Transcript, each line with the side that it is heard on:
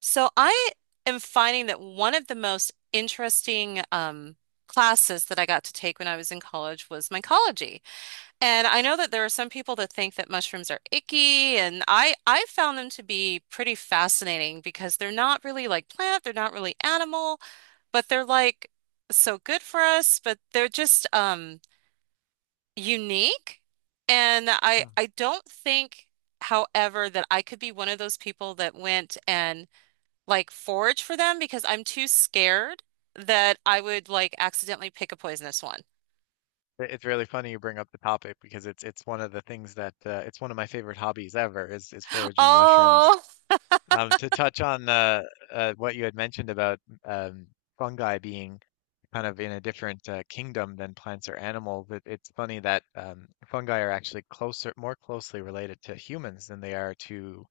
right: So I am finding that one of the most interesting classes that I got to take when I was in college was mycology. And I know that there are some people that think that mushrooms are icky, and I found them to be pretty fascinating because they're not really like plant, they're not really animal, but they're like so good for us, but they're just unique. And I
left: Hmm.
right: I don't think, however, that I could be one of those people that went and like forage for them because I'm too scared that I would like accidentally pick a poisonous one.
left: It's really funny you bring up the topic because it's one of the things that it's one of my favorite hobbies ever is foraging mushrooms.
right: Oh,
left: To touch on what you had mentioned about um, fungi being kind of in a different kingdom than plants or animals, it's funny that fungi are actually closer, more closely related to humans than they are to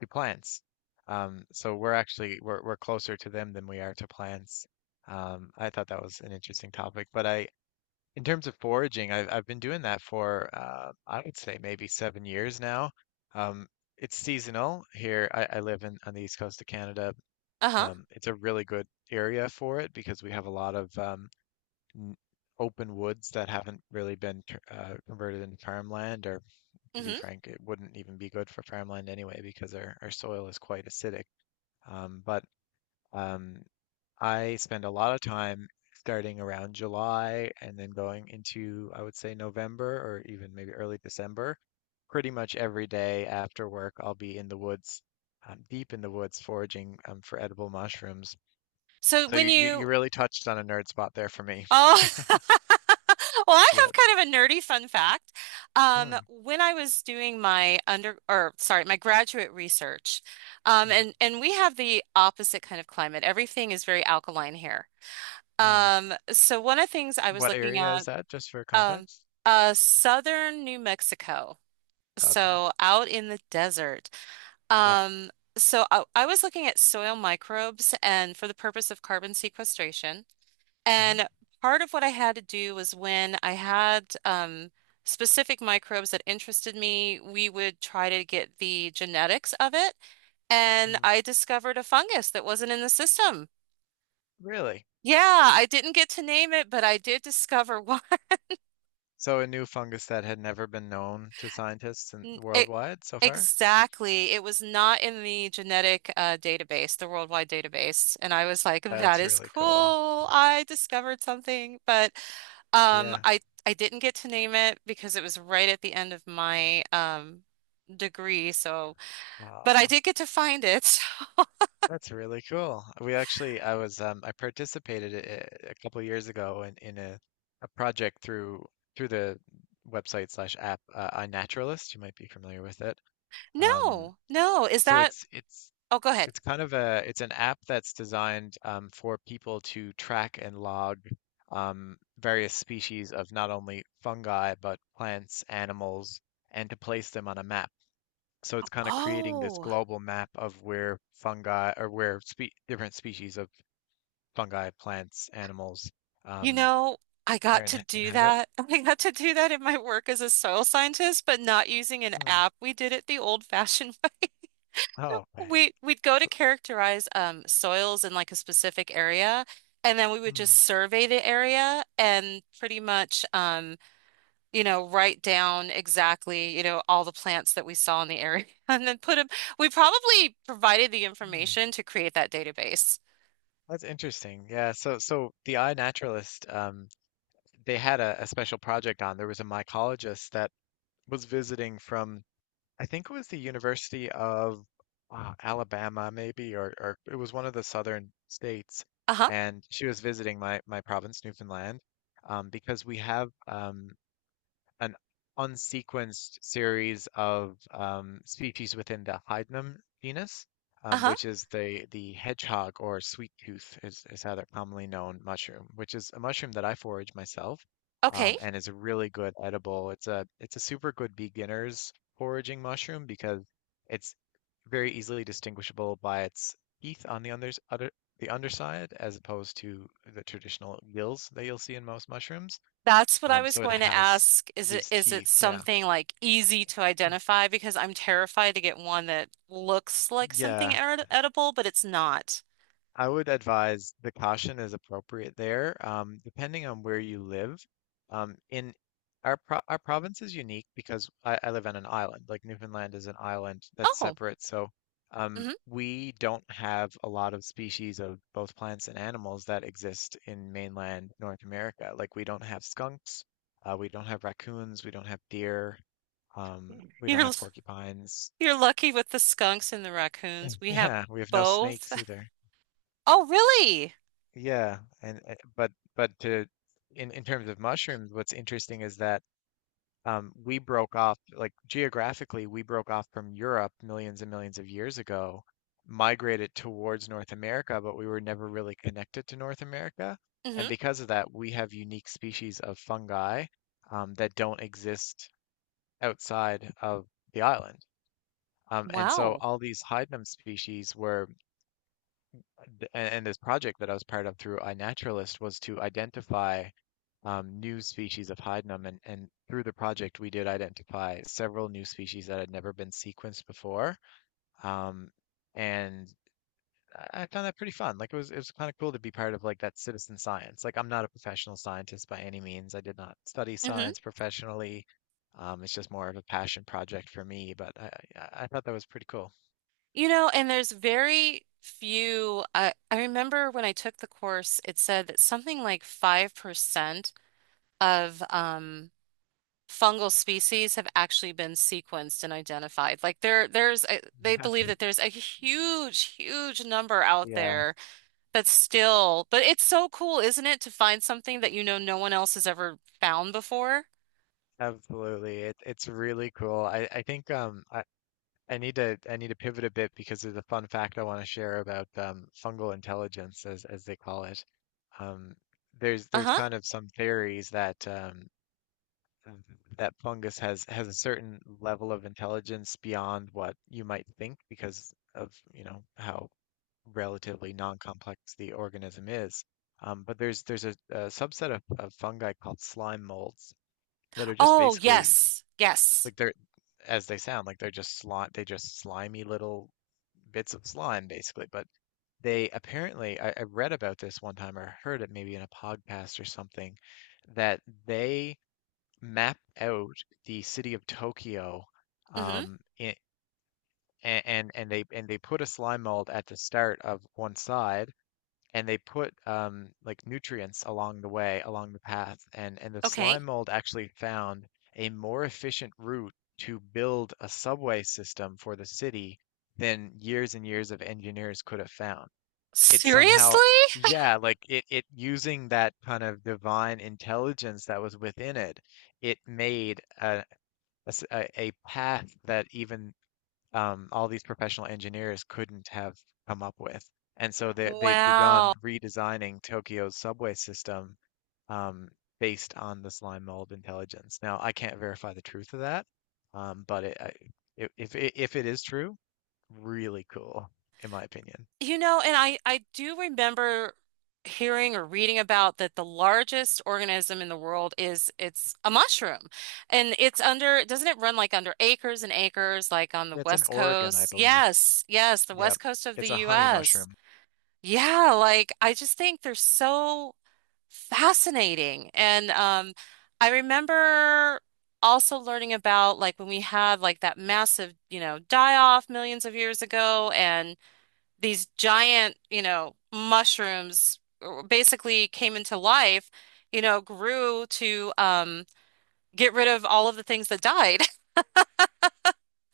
left: to plants. So we're actually we're closer to them than we are to plants. I thought that was an interesting topic, but I in terms of foraging, I've been doing that for I would say maybe 7 years now. Um, it's seasonal here. I live in on the east coast of Canada.
right: uh-huh.
left: It's a really good area for it because we have a lot of n- open woods that haven't really been converted into farmland, or to be
right: Hmm.
left: frank, it wouldn't even be good for farmland anyway because our soil is quite acidic. But um, I spend a lot of time starting around July and then going into, I would say, November or even maybe early December. Pretty much every day after work, I'll be in the woods, deep in the woods, foraging for edible mushrooms.
right: So
left: So
right: when you
left: you really touched on a nerd spot there for me.
right: oh, well, I
left: Yeah.
right: have kind of a nerdy fun fact.
left: Hmm.
right: When I was doing my under, or sorry, my graduate research, um,
left: hmm,
right: and and we have the opposite kind of climate. Everything is very alkaline here.
left: hmm.
right: So one of the things I was
left: What
right: looking
left: area is
right: at,
left: that, just for
right: um,
left: context?
right: southern New Mexico.
left: Okay.
right: So out in the desert.
left: Yeah.
right: Um, so I was looking at soil microbes and for the purpose of carbon sequestration.
left: hmm
right: And part of what I had to do was when I had specific microbes that interested me, we would try to get the genetics of it. And
left: hmm.
right: I discovered a fungus that wasn't in the system.
left: Really?
right: Yeah, I didn't get to name it, but I did discover one.
left: So a new fungus that had never been known to scientists in,
right: N- It,
left: worldwide so far?
right: exactly. It was not in the genetic database, the worldwide database. And I was like, that
left: That's
right: is
left: really cool.
right: cool. I discovered something. Um,
left: Yeah.
right: I, I didn't get to name it because it was right at the end of my degree. So, but I
left: Wow,
right: did get to find it.
left: that's really cool. We actually, I participated a couple years ago in a project through the website slash app iNaturalist. You might be familiar with it. Um,
right: No, no. Is
left: so
right: that?
left: it's it's
right: Oh, go ahead.
left: it's kind of a it's an app that's designed for people to track and log various species of not only fungi but plants, animals, and to place them on a map. So it's kind of creating this
right: Oh.
left: global map of where fungi or where spe different species of fungi, plants, animals
right: You
left: um,
right: know, I
left: are
right: got to
left: in
right: do
left: inhabit.
right: that. I got to do that in my work as a soil scientist, but not using an
left: Hmm.
right: app. We did it the old-fashioned way.
left: Oh, okay.
right: We'd go to
left: So-
right: characterize soils in like a specific area, and then we would just
left: Hmm.
right: survey the area and pretty much you know, write down exactly, you know, all the plants that we saw in the area and then put them. We probably provided the
left: hmm.
right: information to create that database.
left: That's interesting. Yeah. So the iNaturalist, they had a special project on. There was a mycologist that was visiting from I think it was the University of Alabama, maybe, or it was one of the southern states.
right: Uh-huh.
left: And she was visiting my province, Newfoundland, because we have an unsequenced series of species within the Hydnum genus,
right: Uh-huh.
left: which is the hedgehog or sweet tooth is how they're commonly known mushroom, which is a mushroom that I forage myself
right: Okay.
left: and is a really good edible. It's a super good beginner's foraging mushroom because it's very easily distinguishable by its teeth on the unders other the underside as opposed to the traditional gills that you'll see in most mushrooms.
right: That's what I
left: Um,
right: was
left: so it
right: going to
left: has
right: ask. Is it,
left: these
right: is it
left: teeth. Yeah.
right: something like easy to identify? Because I'm terrified to get one that looks like something
left: Yeah.
right: ed edible, but it's not.
left: I would advise the caution is appropriate there, depending on where you live. In our pro Our province is unique because I live on an island. Like Newfoundland is an island that's
right: Oh,
left: separate, so
right: hmm.
left: we don't have a lot of species of both plants and animals that exist in mainland North America. Like we don't have skunks, we don't have raccoons, we don't have deer, we don't
right: You're
left: have porcupines.
right: you're lucky with the skunks and the raccoons.
left: And
right: We have
left: yeah, we have no
right: both.
left: snakes either.
right: Oh, really?
left: Yeah, and but to In terms of mushrooms, what's interesting is that we broke off like geographically we broke off from Europe millions and millions of years ago, migrated towards North America, but we were never really connected to North America.
right: Hmm.
left: And because of that, we have unique species of fungi that don't exist outside of the island. And so
right: Wow.
left: all these hydnum species were and and this project that I was part of through iNaturalist was to identify new species of hydnum. And through the project, we did identify several new species that had never been sequenced before. Um, and I found that pretty fun. Like it was kind of cool to be part of like that citizen science. Like I'm not a professional scientist by any means. I did not study
right: Hmm.
left: science professionally. It's just more of a passion project for me, but I thought that was pretty cool.
right: You know, and there's very few. I remember when I took the course, it said that something like 5% of fungal species have actually been sequenced and identified. Like they believe that there's a huge, huge number out
left: Yeah.
right: there that's still, but it's so cool, isn't it, to find something that you know no one else has ever found before?
left: Absolutely. It's really cool. I need to pivot a bit because there's a fun fact I want to share about fungal intelligence as they call it. Um there's
right: Uh-huh.
left: kind of some theories that that fungus has a certain level of intelligence beyond what you might think because of, you know, how relatively non-complex the organism is. But there's a subset of fungi called slime molds that are just
right: Oh,
left: basically
right: yes, yes.
left: like they're, as they sound, like they're just slime, they just slimy little bits of slime, basically. But they apparently, I read about this one time or heard it maybe in a podcast or something, that they map out the city of Tokyo,
right: Mm-hmm.
left: um, in, and they put a slime mold at the start of one side and they put like nutrients along the way, along the path, and the
right: Okay.
left: slime mold actually found a more efficient route to build a subway system for the city than years and years of engineers could have found. It somehow,
right: Seriously?
left: yeah, like it using that kind of divine intelligence that was within it, it made a path that even all these professional engineers couldn't have come up with. And so they've
right: Wow.
left: begun redesigning Tokyo's subway system um, based on the slime mold intelligence. Now, I can't verify the truth of that, um, but it, I, if, if it is true, really cool, in my opinion.
right: You know, and I do remember hearing or reading about that the largest organism in the world is it's a mushroom. And it's under, doesn't it run like under acres and acres like on the
left: It's in
right: West
left: Oregon, I
right: Coast?
left: believe.
right: Yes, yes, the
left: Yeah,
right: West Coast of the
left: it's a honey
right: US.
left: mushroom.
right: Yeah, like I just think they're so fascinating. And I remember also learning about like when we had like that massive, you know, die off millions of years ago and these giant, you know, mushrooms basically came into life, you know, grew to get rid of all of the things that died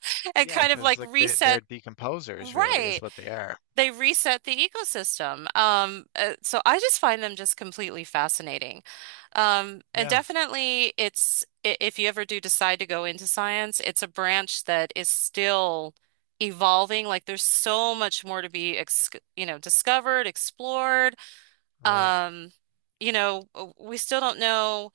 right: and
left: Yeah,
right: kind of
left: because
right: like
left: like they're
right: reset.
left: decomposers, really, is
right: Right.
left: what they are.
right: They reset the ecosystem. So I just find them just completely fascinating. And
left: Yeah,
right: definitely it's, if you ever do decide to go into science, it's a branch that is still evolving. Like there's so much more to be, ex you know, discovered, explored.
left: right.
right: Um, you know, we still don't know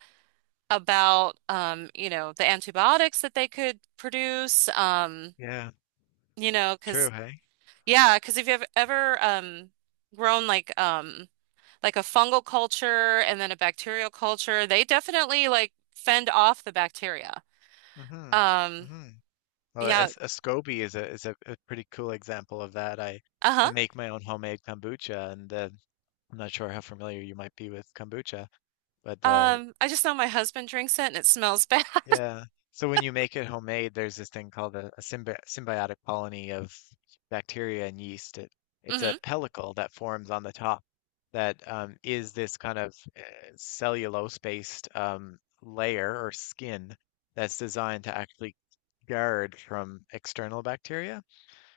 right: about you know, the antibiotics that they could produce.
left: Yeah,
right: You know,
left: true.
right: because
left: Hey.
right: yeah, because if you've ever grown like a fungal culture and then a bacterial culture, they definitely like fend off the bacteria.
left: Mm-hmm.
right: Um,
left: Mm-hmm. Well, a
right: yeah,
left: a SCOBY is a pretty cool example of that. I
right: uh-huh.
left: make my own homemade kombucha, and I'm not sure how familiar you might be with kombucha, but
right: I just know my husband drinks it and it smells bad.
left: yeah. So when you make it homemade, there's this thing called a symbi symbiotic colony of bacteria and yeast. It's
right: Hmm.
left: a pellicle that forms on the top that is this kind of cellulose-based layer or skin that's designed to actually guard from external bacteria.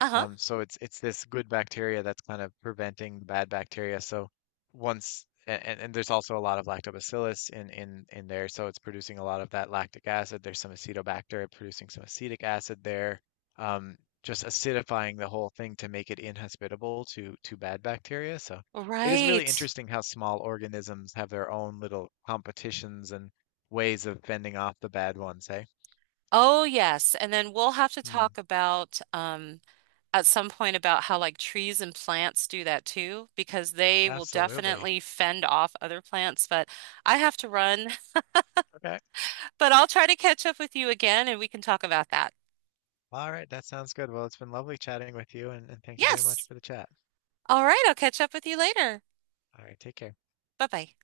right: Uh-huh.
left: So it's this good bacteria that's kind of preventing the bad bacteria. So once and there's also a lot of lactobacillus in there, so it's producing a lot of that lactic acid. There's some acetobacter producing some acetic acid there, um, just acidifying the whole thing to make it inhospitable to bad bacteria. So it is really
right: Right.
left: interesting how small organisms have their own little competitions and ways of fending off the bad ones, hey,
right: Oh, yes. And then we'll have to
left: hmm,
right: talk about at some point about how like trees and plants do that too, because they will
left: absolutely.
right: definitely fend off other plants. But I have to run,
left: Okay.
right: but I'll try to catch up with you again and we can talk about that.
left: All right, that sounds good. Well, it's been lovely chatting with you, and thank you very much
right: Yes.
left: for the chat.
right: All right. I'll catch up with you later.
left: All right, take care.
right: Bye bye.